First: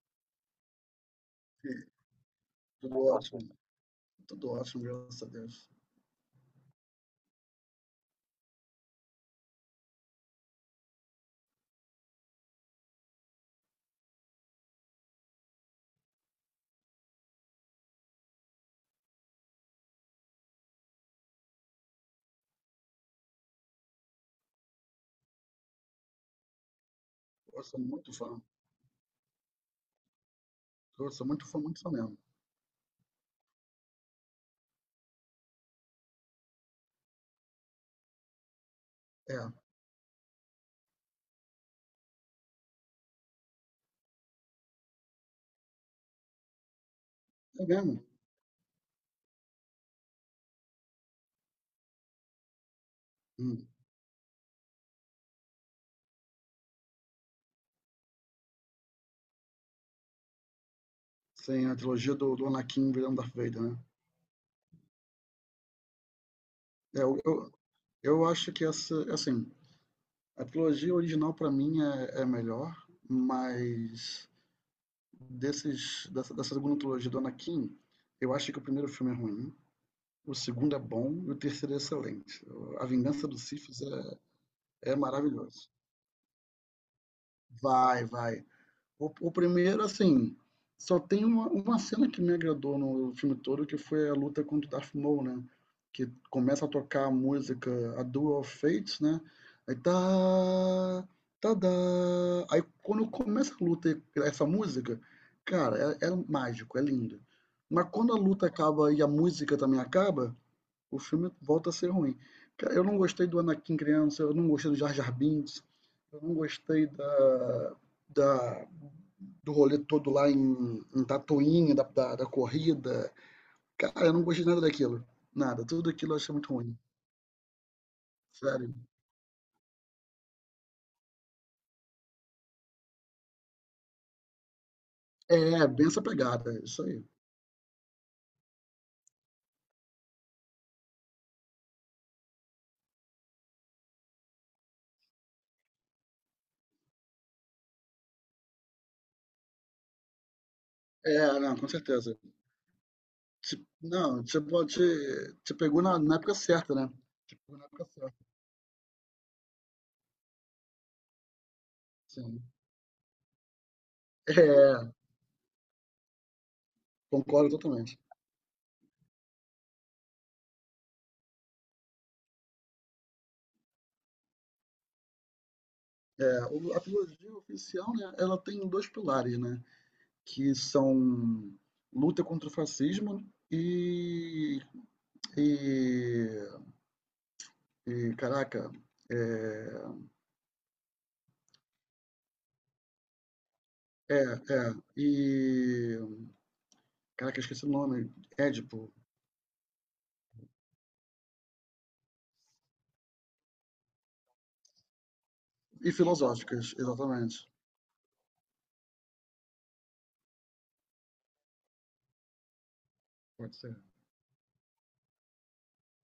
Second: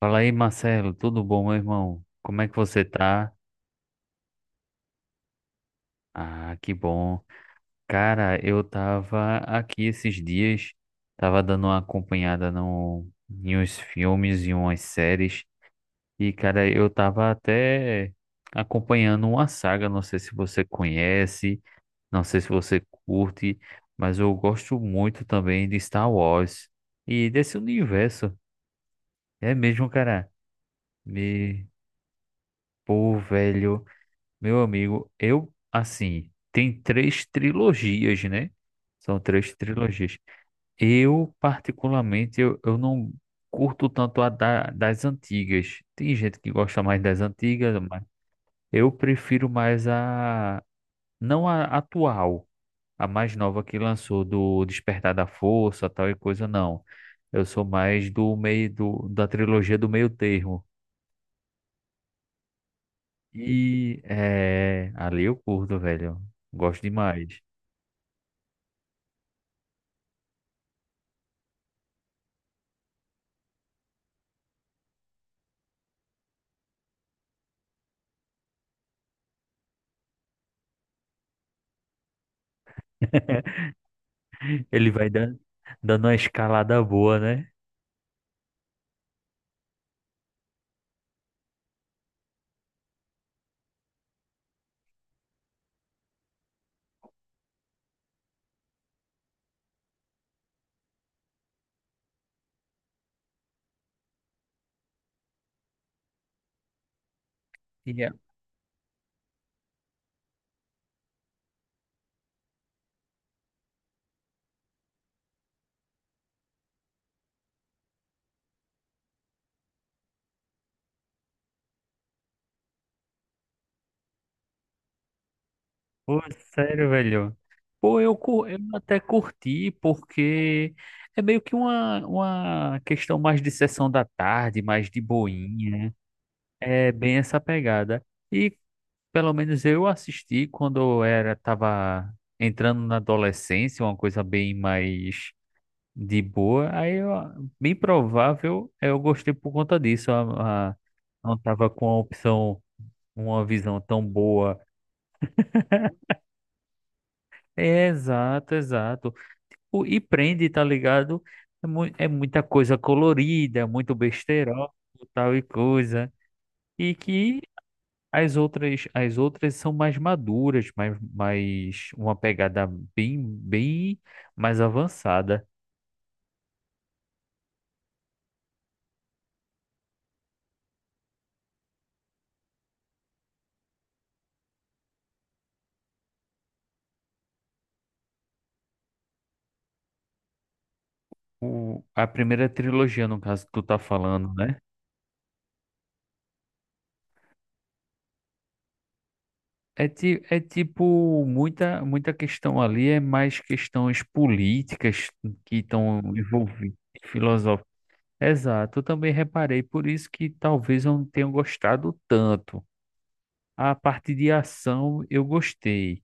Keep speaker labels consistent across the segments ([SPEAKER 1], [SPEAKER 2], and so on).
[SPEAKER 1] Fala aí, Marcelo, tudo bom, meu
[SPEAKER 2] E
[SPEAKER 1] irmão? Como é que você
[SPEAKER 2] tudo
[SPEAKER 1] tá?
[SPEAKER 2] ótimo, tudo ótimo, graças a Deus.
[SPEAKER 1] Ah, que bom. Cara, eu tava aqui esses dias, tava dando uma acompanhada no, em uns filmes e umas séries, e cara, eu tava até acompanhando uma saga, não sei se você conhece, não sei se você curte, mas eu gosto muito também de Star Wars e desse
[SPEAKER 2] Eu sou muito
[SPEAKER 1] universo.
[SPEAKER 2] fã.
[SPEAKER 1] É mesmo, cara.
[SPEAKER 2] Eu sou
[SPEAKER 1] Me...
[SPEAKER 2] muito fã mesmo.
[SPEAKER 1] Pô, velho. Meu amigo, eu, assim, tem três trilogias, né? São
[SPEAKER 2] É,
[SPEAKER 1] três trilogias. Eu, particularmente, eu não curto tanto das antigas. Tem gente que gosta mais das
[SPEAKER 2] é
[SPEAKER 1] antigas, mas
[SPEAKER 2] mesmo.
[SPEAKER 1] eu prefiro mais a... Não a atual, a mais nova
[SPEAKER 2] Hum.
[SPEAKER 1] que lançou do Despertar da Força, tal e coisa, não. Eu sou mais da trilogia do meio termo.
[SPEAKER 2] Sim, a trilogia do Anakin virando Darth Vader, né?
[SPEAKER 1] E é, ali eu curto, velho. Gosto
[SPEAKER 2] É, eu,
[SPEAKER 1] demais.
[SPEAKER 2] eu, eu acho que essa, assim, a trilogia original pra mim é melhor, mas dessa segunda trilogia do Anakin, eu acho que o primeiro filme é ruim, o segundo é bom e o terceiro é excelente. A Vingança dos Sith
[SPEAKER 1] Ele
[SPEAKER 2] é
[SPEAKER 1] vai dando,
[SPEAKER 2] maravilhoso.
[SPEAKER 1] dando uma escalada boa, né?
[SPEAKER 2] Vai. O primeiro, assim, só tem uma cena que me agradou no filme todo, que foi a luta contra o Darth Maul, né? Que começa a tocar a música, a Duel of Fates, né? Aí tá. Tadá. Aí quando começa a luta, e essa música, cara, é mágico, é lindo. Mas
[SPEAKER 1] E é-
[SPEAKER 2] quando a luta acaba e a música também acaba, o filme volta a ser ruim. Eu não gostei do Anakin criança, eu não gostei do Jar Jar Binks, eu não gostei da- do rolê todo lá em, em Tatooine, da corrida. Cara, eu não gostei nada daquilo. Nada, tudo aquilo eu
[SPEAKER 1] Pô,
[SPEAKER 2] achei muito ruim.
[SPEAKER 1] sério, velho. Pô, eu
[SPEAKER 2] Sério.
[SPEAKER 1] até curti, porque é meio que uma questão mais de sessão da tarde, mais de
[SPEAKER 2] É,
[SPEAKER 1] boinha,
[SPEAKER 2] bem
[SPEAKER 1] né?
[SPEAKER 2] essa pegada, é isso
[SPEAKER 1] É
[SPEAKER 2] aí.
[SPEAKER 1] bem essa pegada. E pelo menos eu assisti quando eu era, tava entrando na adolescência, uma coisa bem mais de boa. Aí, ó, bem provável, eu gostei por conta disso.
[SPEAKER 2] É,
[SPEAKER 1] Não
[SPEAKER 2] não,
[SPEAKER 1] tava
[SPEAKER 2] com
[SPEAKER 1] com a
[SPEAKER 2] certeza.
[SPEAKER 1] opção. Uma visão tão
[SPEAKER 2] Não, você
[SPEAKER 1] boa.
[SPEAKER 2] pode. Te pegou na época certa, né? Te pegou na época
[SPEAKER 1] É,
[SPEAKER 2] certa,
[SPEAKER 1] exato, exato. Tipo, e prende, tá ligado? É, mu é muita
[SPEAKER 2] sim.
[SPEAKER 1] coisa colorida, é muito besteirol,
[SPEAKER 2] É,
[SPEAKER 1] tal e coisa. E que
[SPEAKER 2] concordo totalmente.
[SPEAKER 1] as outras são mais maduras, mais uma pegada bem mais avançada.
[SPEAKER 2] É, a trilogia oficial, né, ela tem dois pilares, né, que são luta contra o fascismo e, e, e, caraca, é,
[SPEAKER 1] O, a primeira trilogia, no caso, que tu tá
[SPEAKER 2] é,
[SPEAKER 1] falando, né?
[SPEAKER 2] é, e, caraca, esqueci o nome, Édipo,
[SPEAKER 1] É, é tipo, muita questão ali é mais questões políticas que
[SPEAKER 2] e
[SPEAKER 1] estão
[SPEAKER 2] filosóficas,
[SPEAKER 1] envolvidas,
[SPEAKER 2] exatamente,
[SPEAKER 1] filosóficas. Exato, eu também reparei, por isso que talvez eu não tenha gostado tanto.
[SPEAKER 2] pode
[SPEAKER 1] A
[SPEAKER 2] ser,
[SPEAKER 1] parte de ação eu gostei,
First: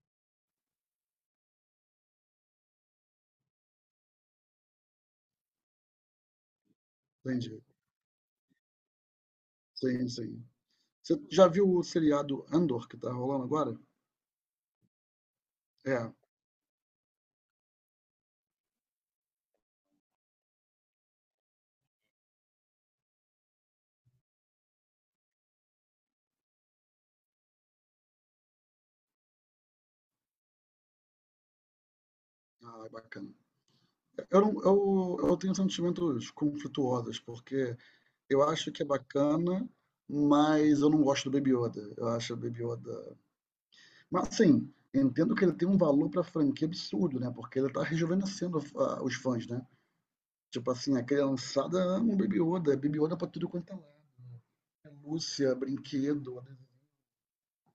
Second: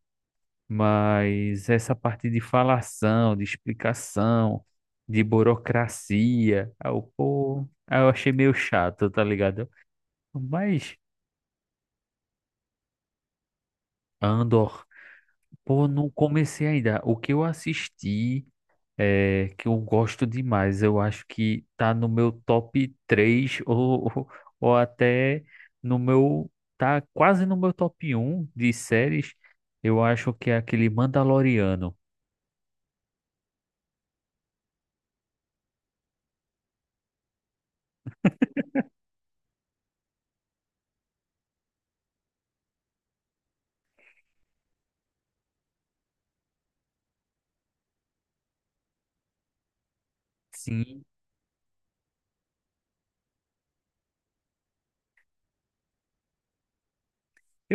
[SPEAKER 1] mas essa parte de falação, de explicação, de burocracia, aí eu,
[SPEAKER 2] entendi,
[SPEAKER 1] pô, aí eu achei meio chato, tá ligado?
[SPEAKER 2] sim, sim.
[SPEAKER 1] Mas
[SPEAKER 2] Você já viu o seriado Andor que tá rolando agora?
[SPEAKER 1] Andor, pô,
[SPEAKER 2] É,
[SPEAKER 1] não comecei ainda. O que eu assisti é, que eu gosto demais. Eu acho que tá no meu top 3 ou até no meu, tá quase no meu top um de séries. Eu acho que é aquele Mandaloriano.
[SPEAKER 2] ah, é bacana. Eu, não- eu tenho sentimentos conflituosos, porque eu acho que é bacana, mas eu não gosto do Baby Yoda. Eu acho o Baby Yoda. Mas assim, entendo que ele tem um valor pra franquia absurdo, né? Porque ele tá rejuvenescendo os fãs, né? Tipo assim, a
[SPEAKER 1] Sim,
[SPEAKER 2] criançada ama o Baby Yoda, é Baby Yoda pra tudo quanto é lado. É Lúcia, brinquedo,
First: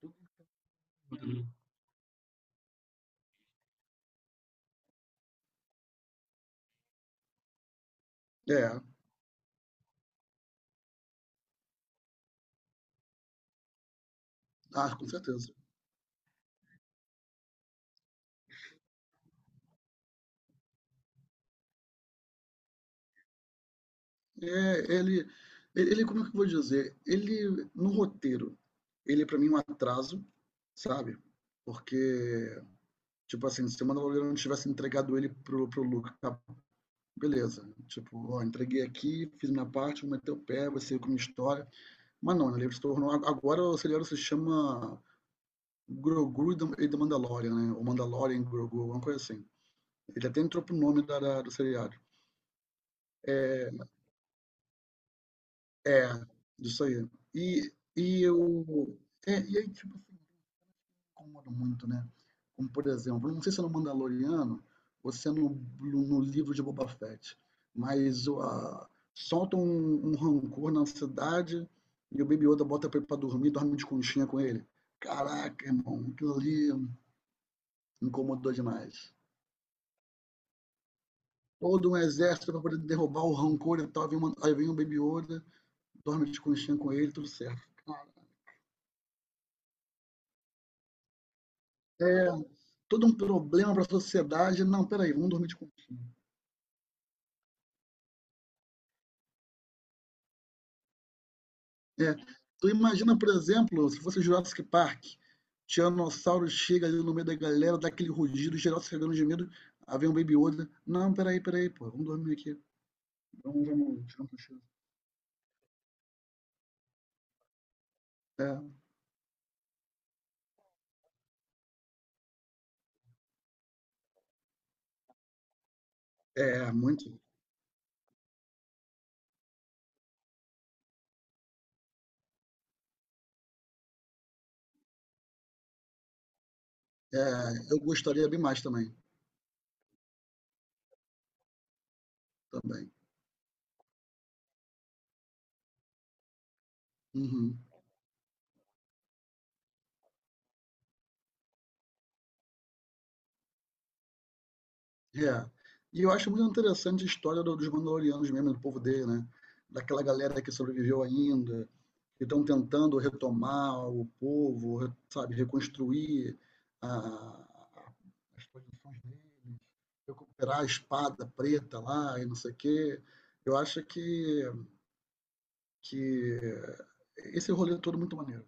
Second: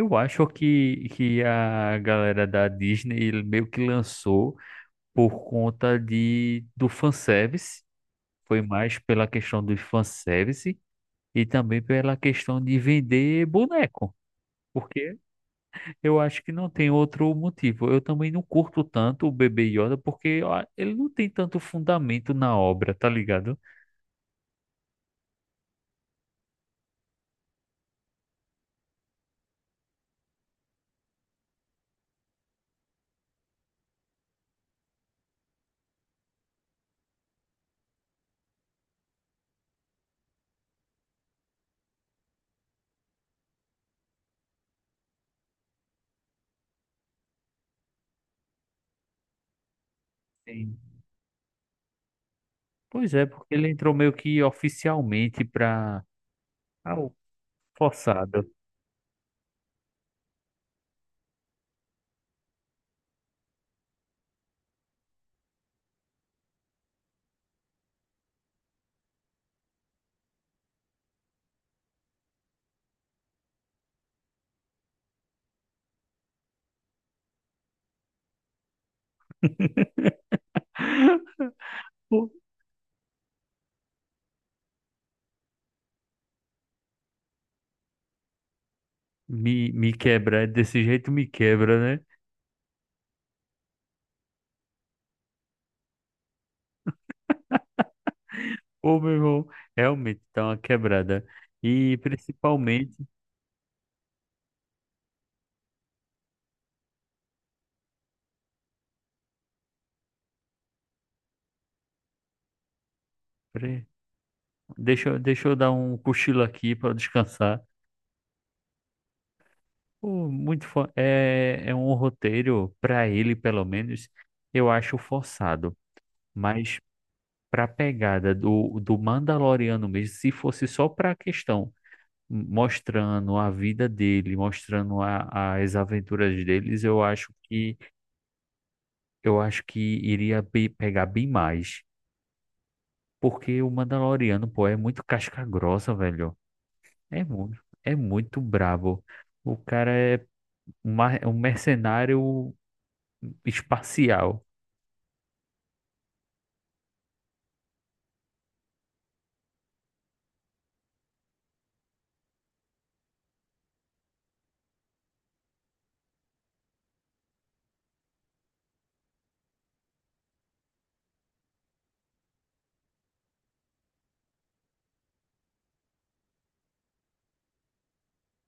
[SPEAKER 2] tudo.
[SPEAKER 1] acho que
[SPEAKER 2] Uhum.
[SPEAKER 1] a galera da Disney ele meio que lançou por conta do fanservice. Foi
[SPEAKER 2] É,
[SPEAKER 1] mais pela questão do fanservice e também pela questão de vender boneco.
[SPEAKER 2] ah, com
[SPEAKER 1] Porque
[SPEAKER 2] certeza.
[SPEAKER 1] eu acho que não tem outro motivo. Eu também não curto tanto o Bebê Yoda porque ó, ele não tem tanto fundamento na obra, tá ligado?
[SPEAKER 2] É, ele, como é que eu vou dizer? Ele, no roteiro, ele é pra mim um atraso, sabe? Porque tipo assim, se o Mano Valverde não tivesse entregado ele pro Luca, tá, beleza. Tipo, ó, entreguei aqui, fiz minha parte, vou meter o pé, vai ser com minha história. Mas não, né, ele se tornou. Agora o Serial se chama Grogu e The Mandalorian, né? Ou Mandalorian Grogu, alguma coisa assim. Ele até entrou pro
[SPEAKER 1] Sim.
[SPEAKER 2] nome da do seriado.
[SPEAKER 1] Pois é, porque ele entrou meio que oficialmente pra.
[SPEAKER 2] É, isso
[SPEAKER 1] Ah,
[SPEAKER 2] aí.
[SPEAKER 1] o
[SPEAKER 2] E
[SPEAKER 1] forçado.
[SPEAKER 2] eu. É, e aí, tipo, incomodam muito, né? Como, por exemplo, não sei se é no Mandaloriano ou se é no, no livro de Boba Fett, mas solta um rancor na cidade e o Baby Yoda bota pra ele pra dormir, dorme de conchinha com ele. Caraca, irmão, aquilo ali incomodou demais. Todo um
[SPEAKER 1] Pô,
[SPEAKER 2] exército pra poder derrubar o rancor e tal, vem uma, aí vem o Baby Yoda, dorme de conchinha com ele, tudo certo.
[SPEAKER 1] Me quebra, desse jeito me quebra, né?
[SPEAKER 2] É todo um problema pra sociedade. Não, peraí, vamos dormir de conchinha.
[SPEAKER 1] Ô, meu irmão, realmente tá uma quebrada. E
[SPEAKER 2] É. Tu
[SPEAKER 1] principalmente.
[SPEAKER 2] imagina, por exemplo, se fosse Jurassic Park, Tiranossauro chega ali no meio da galera, dá aquele rugido, geral se cagando de medo, aí vem um Baby Yoda. Não, peraí, peraí, pô, vamos dormir aqui. Vamos,
[SPEAKER 1] Peraí,
[SPEAKER 2] vamos, tirar um cochilo.
[SPEAKER 1] Deixa eu dar um cochilo aqui pra descansar.
[SPEAKER 2] É,
[SPEAKER 1] Pô, é, é um roteiro, para ele pelo menos, eu acho forçado. Mas
[SPEAKER 2] muito.
[SPEAKER 1] para a pegada do Mandaloriano mesmo, se fosse só para a questão mostrando a vida dele, as aventuras deles,
[SPEAKER 2] É, eu gostaria bem mais também.
[SPEAKER 1] eu acho que iria pegar bem mais.
[SPEAKER 2] Também.
[SPEAKER 1] Porque o Mandaloriano, pô, é muito casca grossa, velho.
[SPEAKER 2] Uhum.
[SPEAKER 1] É muito brabo. O cara é um mercenário espacial.
[SPEAKER 2] É. E eu acho muito interessante a história dos Mandalorianos mesmo, do povo dele, né? Daquela galera que sobreviveu ainda, que estão tentando retomar o povo, sabe, reconstruir a, as posições deles, recuperar a espada preta lá e não sei o quê. Eu acho que esse rolê é todo muito maneiro.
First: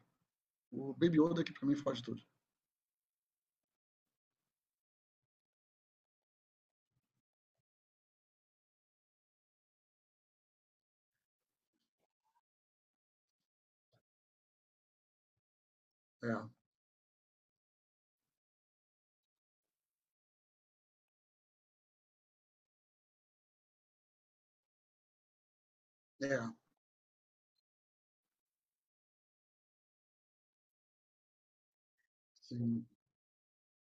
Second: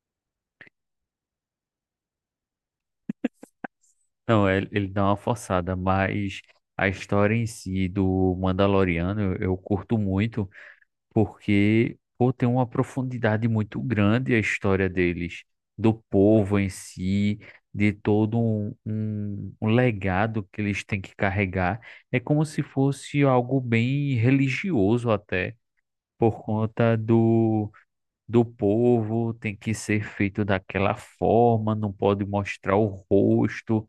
[SPEAKER 2] O Baby Yoda que para mim faz tudo.
[SPEAKER 1] Não, é, ele dá uma forçada, mas a história em si do Mandaloriano eu curto muito, porque pô, tem uma profundidade muito grande a história deles, do
[SPEAKER 2] É,
[SPEAKER 1] povo em si, de todo um legado que eles têm que carregar. É como se fosse algo bem religioso até,
[SPEAKER 2] é,
[SPEAKER 1] por conta do povo, tem que ser feito daquela forma, não pode mostrar
[SPEAKER 2] sim,
[SPEAKER 1] o rosto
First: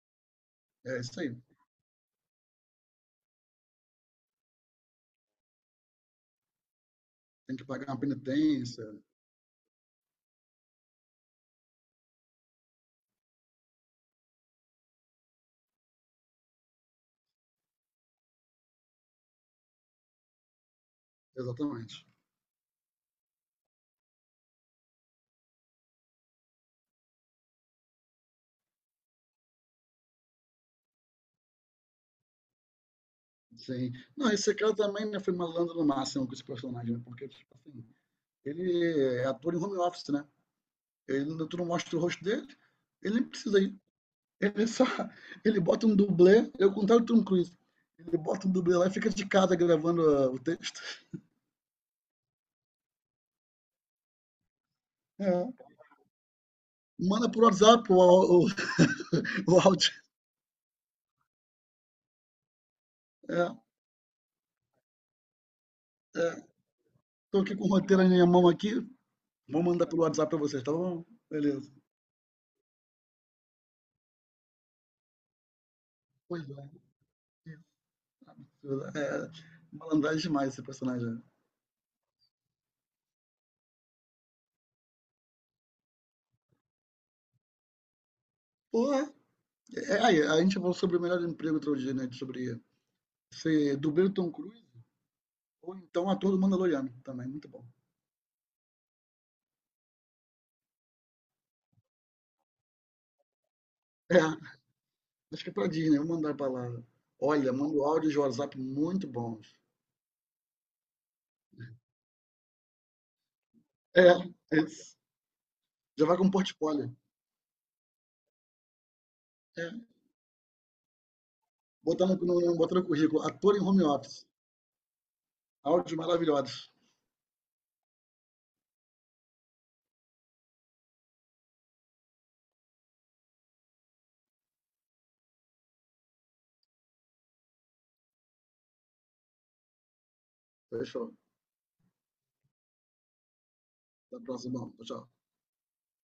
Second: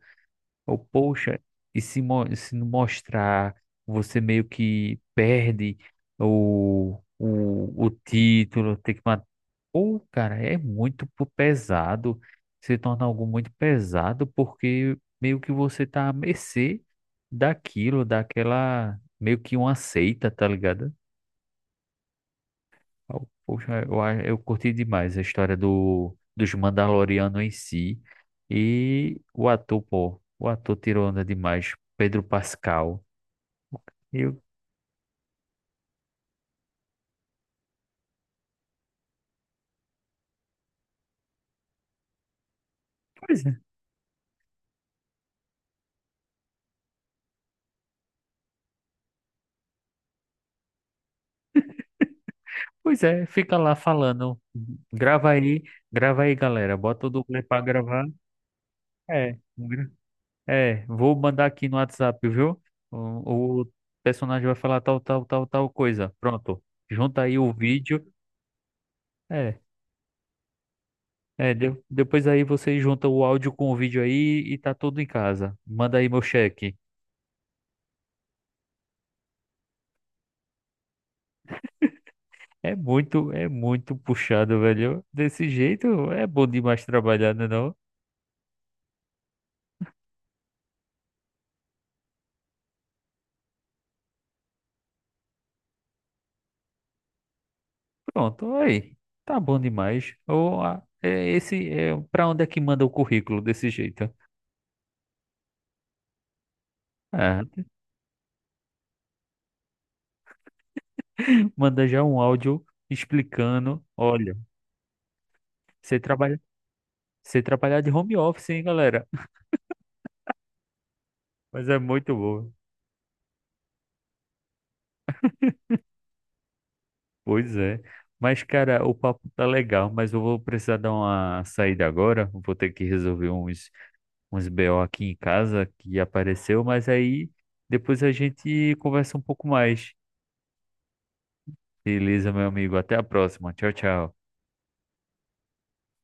[SPEAKER 1] ou,
[SPEAKER 2] é isso aí.
[SPEAKER 1] poxa, e se, se não mostrar, você meio que perde
[SPEAKER 2] Tem que pagar
[SPEAKER 1] o
[SPEAKER 2] uma
[SPEAKER 1] título,
[SPEAKER 2] penitência,
[SPEAKER 1] tem que matar. Ou, cara, é pesado, se torna algo muito pesado, porque meio que você tá à mercê daquilo, daquela, meio que uma seita, tá ligado?
[SPEAKER 2] exatamente.
[SPEAKER 1] Poxa, eu curti demais a história dos Mandalorianos em si. E o ator, pô, o ator tirou onda demais, Pedro Pascal.
[SPEAKER 2] Sim.
[SPEAKER 1] E
[SPEAKER 2] Não,
[SPEAKER 1] eu,
[SPEAKER 2] esse cara também né, foi malandro no máximo com esse personagem, né? Porque, tipo assim, ele é ator em home office, né? Ele, tu não mostra o rosto dele, ele nem
[SPEAKER 1] pois é,
[SPEAKER 2] precisa ir. Ele só. Ele bota um dublê, é o contrário do Tom Cruise. Ele bota um dublê lá e fica de casa gravando o texto.
[SPEAKER 1] pois é, fica lá falando. Grava aí,
[SPEAKER 2] É.
[SPEAKER 1] grava aí, galera. Bota o
[SPEAKER 2] Manda
[SPEAKER 1] dublê
[SPEAKER 2] por
[SPEAKER 1] pra
[SPEAKER 2] WhatsApp
[SPEAKER 1] gravar. É,
[SPEAKER 2] o áudio.
[SPEAKER 1] é, vou mandar aqui no WhatsApp, viu?
[SPEAKER 2] É,
[SPEAKER 1] O personagem vai falar tal, tal, tal, tal coisa.
[SPEAKER 2] é.
[SPEAKER 1] Pronto. Junta aí
[SPEAKER 2] Tô
[SPEAKER 1] o
[SPEAKER 2] aqui com o roteiro
[SPEAKER 1] vídeo.
[SPEAKER 2] na minha mão aqui.
[SPEAKER 1] É.
[SPEAKER 2] Vou mandar pelo WhatsApp pra vocês, tá bom?
[SPEAKER 1] É,
[SPEAKER 2] Beleza.
[SPEAKER 1] depois aí você junta o áudio com o vídeo aí e tá tudo em casa. Manda aí meu
[SPEAKER 2] Pois
[SPEAKER 1] cheque.
[SPEAKER 2] é. É, malandragem demais esse personagem.
[SPEAKER 1] É muito puxado, velho. Desse jeito é bom demais trabalhar, né não?
[SPEAKER 2] Porra. É, aí, a gente falou sobre o melhor emprego outro dia, né? Sobre ser dublê do Tom Cruise ou então ator do Mandaloriano também, muito bom.
[SPEAKER 1] Pronto, aí. Tá bom demais. Ou ah, é esse é para onde é que manda o currículo desse jeito?
[SPEAKER 2] É, acho que é pra Disney, eu vou mandar pra lá.
[SPEAKER 1] Ah,
[SPEAKER 2] Olha, mando áudios de WhatsApp muito bons.
[SPEAKER 1] manda já um áudio explicando,
[SPEAKER 2] É,
[SPEAKER 1] olha,
[SPEAKER 2] é isso.
[SPEAKER 1] você
[SPEAKER 2] Já vai com um
[SPEAKER 1] trabalha,
[SPEAKER 2] portfólio.
[SPEAKER 1] você trabalhar de home office, hein, galera?
[SPEAKER 2] É.
[SPEAKER 1] Mas é
[SPEAKER 2] Botar
[SPEAKER 1] muito bom.
[SPEAKER 2] botar no currículo, ator em home office. Áudios maravilhosos.
[SPEAKER 1] Pois é. Mas, cara, o papo tá legal, mas eu vou precisar dar uma saída agora. Vou ter que resolver uns, uns BO aqui em casa que apareceu, mas aí depois a gente conversa um pouco mais.
[SPEAKER 2] Fechou.
[SPEAKER 1] Beleza, meu amigo. Até a próxima. Tchau, tchau.
[SPEAKER 2] Até a próxima. Tchau, tchau.